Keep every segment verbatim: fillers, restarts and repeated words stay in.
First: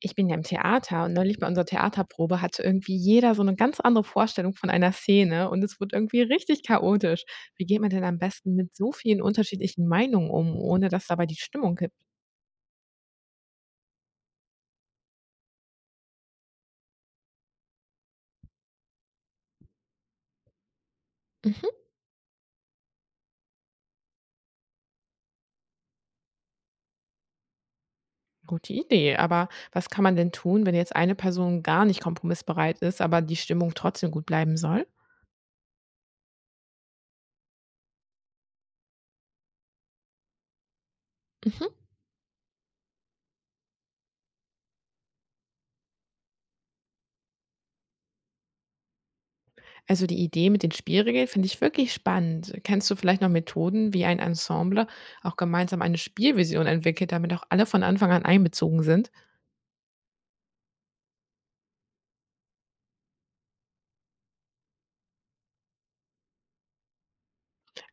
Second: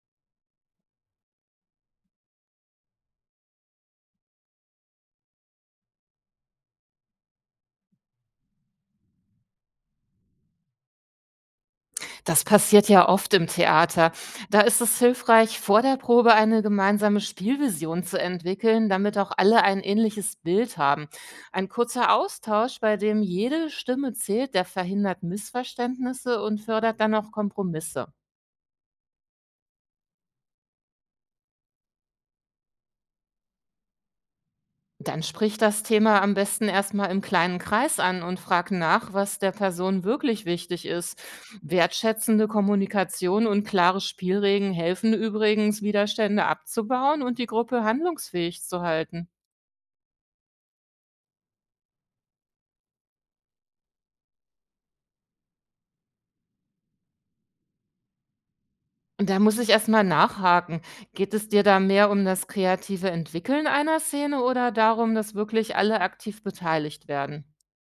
Ich bin ja im Theater und neulich bei unserer Theaterprobe hatte irgendwie jeder so eine ganz andere Vorstellung von einer Szene und es wurde irgendwie richtig chaotisch. Wie geht man denn am besten mit so vielen unterschiedlichen Meinungen um, ohne dass dabei die Stimmung kippt? Das passiert ja oft im Theater. Da ist es hilfreich, vor der Probe eine gemeinsame Spielvision zu entwickeln, damit auch alle ein ähnliches Bild haben. Ein Mhm, kurzer Austausch, bei dem jede Stimme zählt, der verhindert Missverständnisse und fördert dann auch Kompromisse. gute Idee. Aber was kann man denn tun, wenn jetzt eine Person gar nicht kompromissbereit ist, aber die Stimmung trotzdem gut bleiben soll? Dann sprich das Thema am besten erstmal im kleinen Kreis an und frag nach, was der Person wirklich wichtig ist. Mhm. Wertschätzende Kommunikation und klare Spielregeln helfen übrigens, Widerstände abzubauen und die Gruppe handlungsfähig zu halten. Also die Idee mit den Spielregeln finde ich wirklich spannend. Kennst du vielleicht noch Methoden, wie ein Ensemble auch gemeinsam eine Spielvision entwickelt, damit auch alle von Anfang an einbezogen sind? Und da muss ich erstmal nachhaken. Geht es dir da mehr um das kreative Entwickeln einer Szene oder darum, dass wirklich alle aktiv beteiligt werden?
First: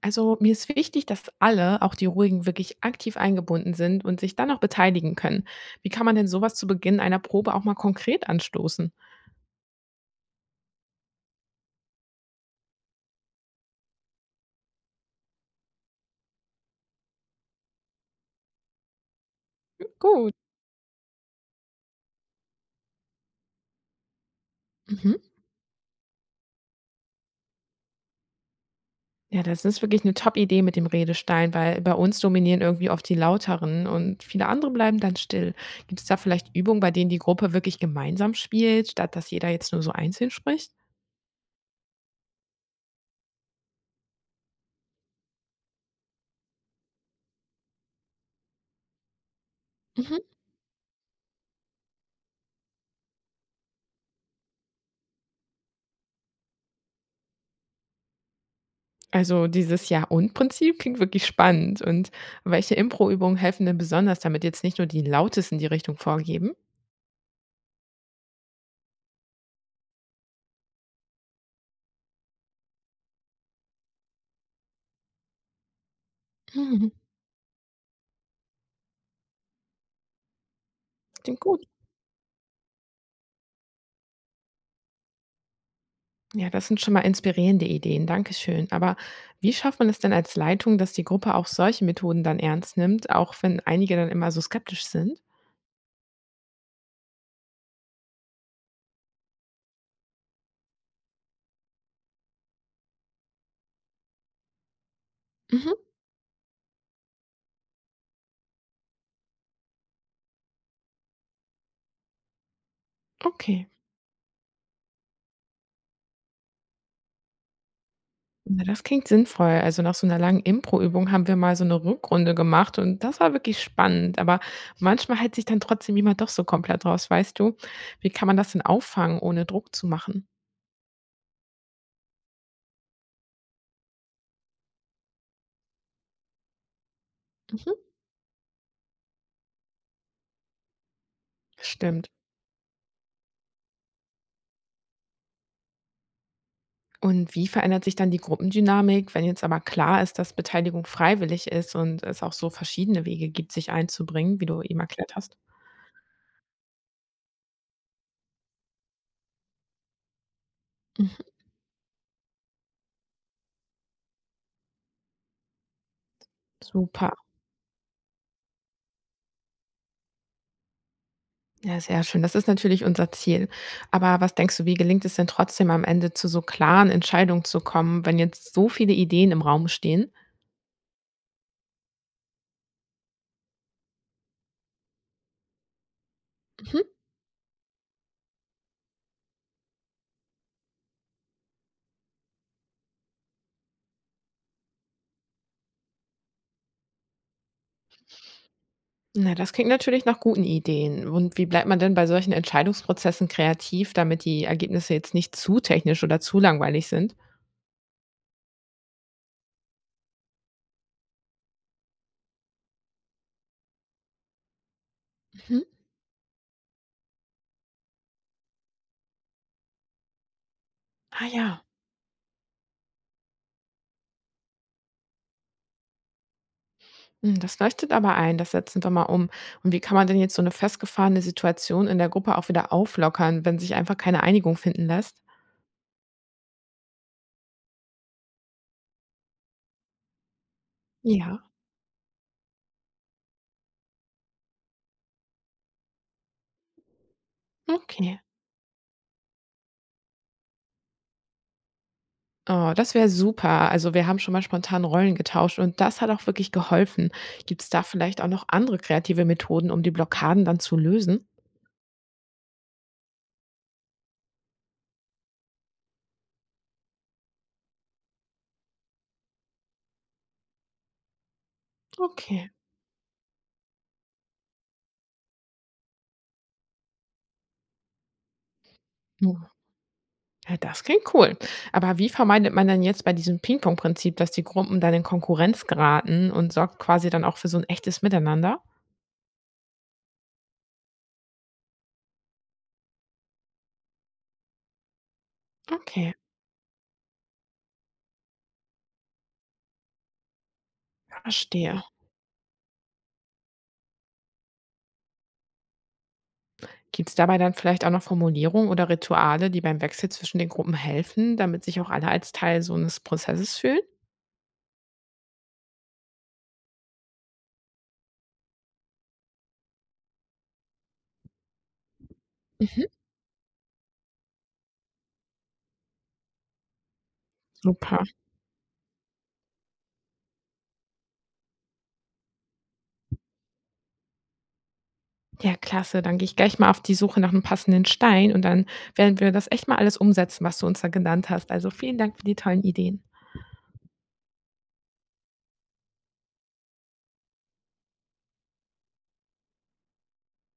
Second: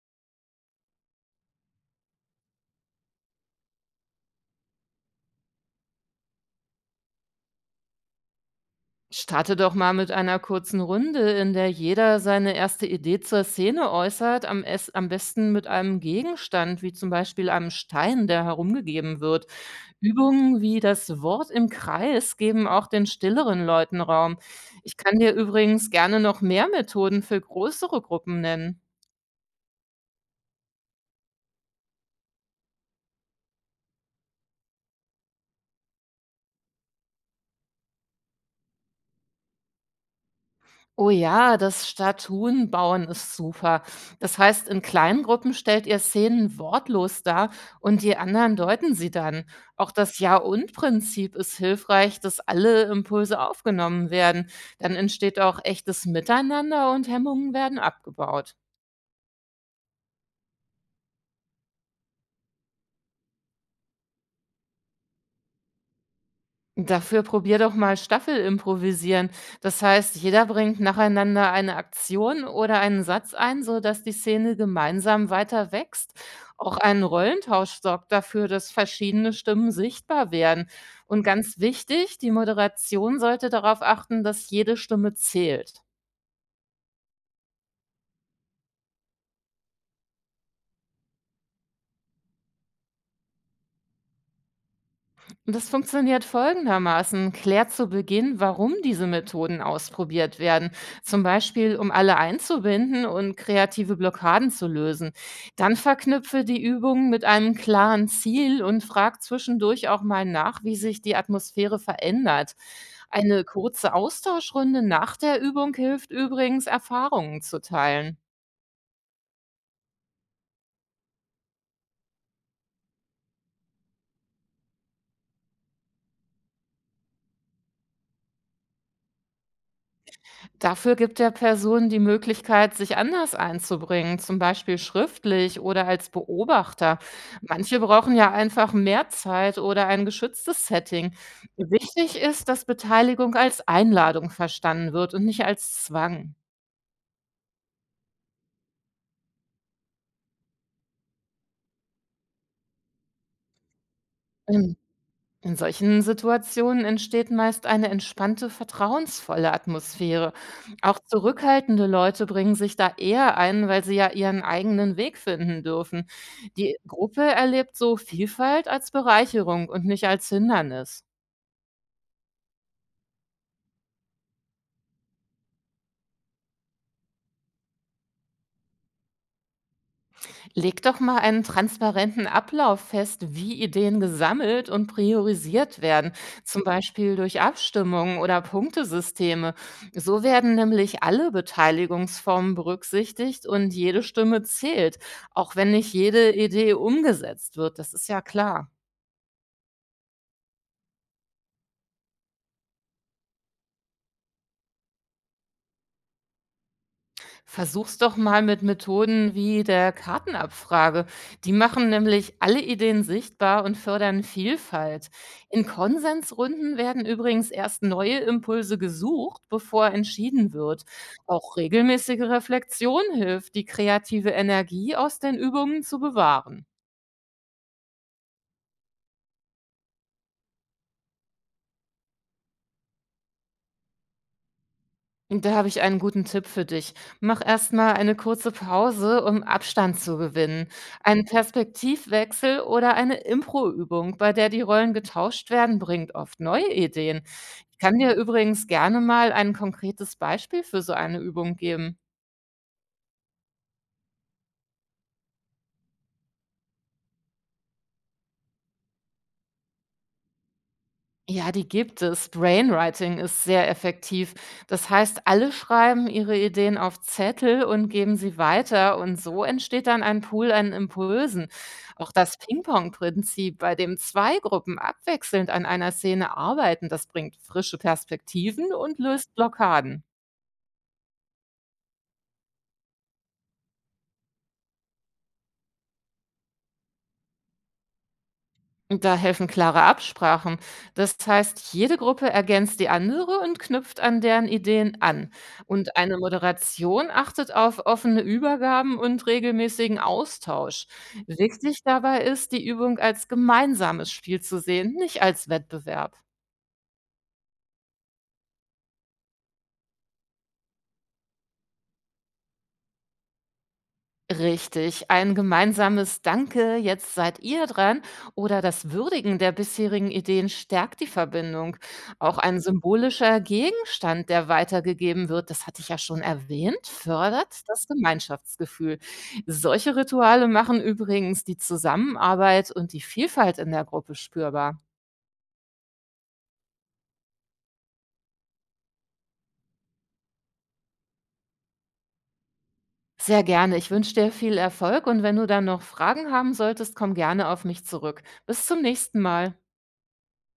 Also mir ist wichtig, dass alle, auch die Ruhigen, wirklich aktiv eingebunden sind und sich dann auch beteiligen können. Wie kann man denn sowas zu Beginn einer Probe auch mal konkret anstoßen? Starte doch mal mit einer kurzen Runde, in der jeder seine erste Idee zur Szene äußert, am, es am besten mit einem Gegenstand, wie zum Beispiel einem Stein, der herumgegeben wird. Gut. Übungen wie das Wort im Kreis geben auch den stilleren Leuten Raum. Ich Mhm. kann dir übrigens gerne noch mehr Methoden für größere Gruppen nennen. Ja, das ist wirklich eine Top-Idee mit dem Redestein, weil bei uns dominieren irgendwie oft die Lauteren und viele andere bleiben dann still. Gibt es da vielleicht Übungen, bei denen die Gruppe wirklich gemeinsam spielt, statt dass jeder jetzt nur so einzeln spricht? Oh ja, das Statuenbauen ist super. Das heißt, in kleinen Gruppen stellt ihr Szenen wortlos dar und die anderen deuten sie dann. Auch das Mhm. Ja-und-Prinzip ist hilfreich, dass alle Impulse aufgenommen werden. Dann entsteht auch echtes Miteinander und Hemmungen werden abgebaut. Also dieses Ja-und-Prinzip klingt wirklich spannend. Und welche Impro-Übungen helfen denn besonders, damit jetzt nicht nur die Lautesten die Richtung vorgeben? Dafür probier doch mal Staffel improvisieren. Das heißt, jeder bringt nacheinander eine Aktion oder einen Satz ein, so dass die Szene gemeinsam weiter wächst. Auch Mhm. ein Rollentausch sorgt dafür, dass verschiedene Stimmen sichtbar werden. Und Klingt ganz gut. wichtig, die Moderation sollte darauf achten, dass jede Stimme zählt. Ja, das sind schon mal inspirierende Ideen. Dankeschön. Aber wie schafft man es denn als Leitung, dass die Gruppe auch solche Methoden dann ernst nimmt, auch wenn einige dann immer so skeptisch sind? Das funktioniert folgendermaßen. Klärt zu Beginn, warum diese Methoden ausprobiert werden. Zum Beispiel, um alle einzubinden und kreative Blockaden zu lösen. Mhm. Dann verknüpfe die Übungen mit einem klaren Ziel und frag zwischendurch auch mal nach, wie sich die Atmosphäre verändert. Eine Okay. kurze Austauschrunde nach der Übung hilft übrigens, Erfahrungen zu teilen. Na, das klingt sinnvoll. Also nach so einer langen Impro-Übung haben wir mal so eine Rückrunde gemacht und das war wirklich spannend. Aber manchmal hält sich dann trotzdem jemand doch so komplett raus, weißt du? Wie kann man das denn auffangen, ohne Druck zu machen? Dafür gibt der Person die Möglichkeit, sich anders einzubringen, zum Beispiel schriftlich oder als Beobachter. Mhm. Manche brauchen ja einfach mehr Zeit oder ein geschütztes Setting. Stimmt. Wichtig ist, dass Beteiligung als Einladung verstanden wird und nicht als Zwang. Und wie verändert sich dann die Gruppendynamik, wenn jetzt aber klar ist, dass Beteiligung freiwillig ist und es auch so verschiedene Wege gibt, sich einzubringen, wie du eben erklärt hast? In solchen Situationen entsteht meist eine entspannte, vertrauensvolle Atmosphäre. Auch Mhm, zurückhaltende Leute bringen sich da eher ein, weil sie ja ihren eigenen Weg finden dürfen. Die super. Gruppe erlebt so Vielfalt als Bereicherung und nicht als Hindernis. Ja, sehr schön. Das ist natürlich unser Ziel. Aber was denkst du, wie gelingt es denn trotzdem am Ende zu so klaren Entscheidungen zu kommen, wenn jetzt so viele Ideen im Raum stehen? Leg doch mal einen transparenten Ablauf fest, wie Ideen gesammelt und priorisiert werden, zum Mhm. Beispiel durch Abstimmungen oder Punktesysteme. So werden nämlich alle Beteiligungsformen berücksichtigt und jede Stimme zählt, auch wenn nicht jede Idee umgesetzt wird. Das ist ja klar. Na, das klingt natürlich nach guten Ideen. Und wie bleibt man denn bei solchen Entscheidungsprozessen kreativ, damit die Ergebnisse jetzt nicht zu technisch oder zu langweilig sind? Versuch's doch mal mit Methoden wie der Kartenabfrage. Die machen nämlich alle Ideen sichtbar und fördern Vielfalt. Mhm. In Konsensrunden werden übrigens erst neue Impulse gesucht, bevor entschieden wird. Ah Auch ja. regelmäßige Reflexion hilft, die kreative Energie aus den Übungen zu bewahren. Hm, das leuchtet aber ein. Das setzen wir mal um. Und wie kann man denn jetzt so eine festgefahrene Situation in der Gruppe auch wieder auflockern, wenn sich einfach keine Einigung finden lässt? Da habe ich einen guten Tipp für dich. Mach erstmal eine kurze Pause, um Abstand zu gewinnen. Ein Ja, Perspektivwechsel oder eine Impro-Übung, bei der die Rollen getauscht werden, bringt oft neue Ideen. Ich kann dir okay. übrigens gerne mal ein konkretes Beispiel für so eine Übung geben. Oh, das wäre super. Also, wir haben schon mal spontan Rollen getauscht und das hat auch wirklich geholfen. Gibt es da vielleicht auch noch andere kreative Methoden, um die Blockaden dann zu lösen? Ja, die gibt es. Brainwriting ist sehr effektiv. Das heißt, alle schreiben ihre Ideen auf Zettel und geben sie weiter und so entsteht dann ein Pool an Impulsen. Auch das Okay. Ping-Pong-Prinzip, bei dem zwei Gruppen abwechselnd an einer Szene arbeiten, das bringt frische Perspektiven und löst Hm, Blockaden. ja, das klingt cool. Aber wie vermeidet man denn jetzt bei diesem Ping-Pong-Prinzip, dass die Gruppen dann in Konkurrenz geraten und sorgt quasi dann auch für so ein echtes Miteinander? Da helfen klare Absprachen. Das heißt, jede Gruppe ergänzt die andere und knüpft an deren Ideen an. Und Okay, eine Moderation achtet auf offene Übergaben und regelmäßigen Austausch. verstehe. Wichtig dabei ist, die Übung als gemeinsames Spiel zu sehen, nicht als Wettbewerb. Gibt es dabei dann vielleicht auch noch Formulierungen oder Rituale, die beim Wechsel zwischen den Gruppen helfen, damit sich auch alle als Teil so eines Prozesses fühlen? Richtig, ein gemeinsames „Danke, jetzt seid ihr dran" oder das Würdigen der bisherigen Ideen stärkt die Verbindung. Auch ein Mhm. symbolischer Gegenstand, der weitergegeben wird, das hatte ich ja schon erwähnt, fördert das Super. Gemeinschaftsgefühl. Solche Rituale machen übrigens die Zusammenarbeit und die Vielfalt in der Gruppe spürbar. Ja, klasse. Dann gehe ich gleich mal auf die Suche nach einem passenden Stein und dann werden wir das echt mal alles umsetzen, was du uns da genannt hast. Also, vielen Dank für die tollen Ideen. Sehr gerne. Ich wünsche dir viel Erfolg und wenn du dann noch Fragen haben solltest, komm gerne auf mich zurück. Bis zum nächsten Mal.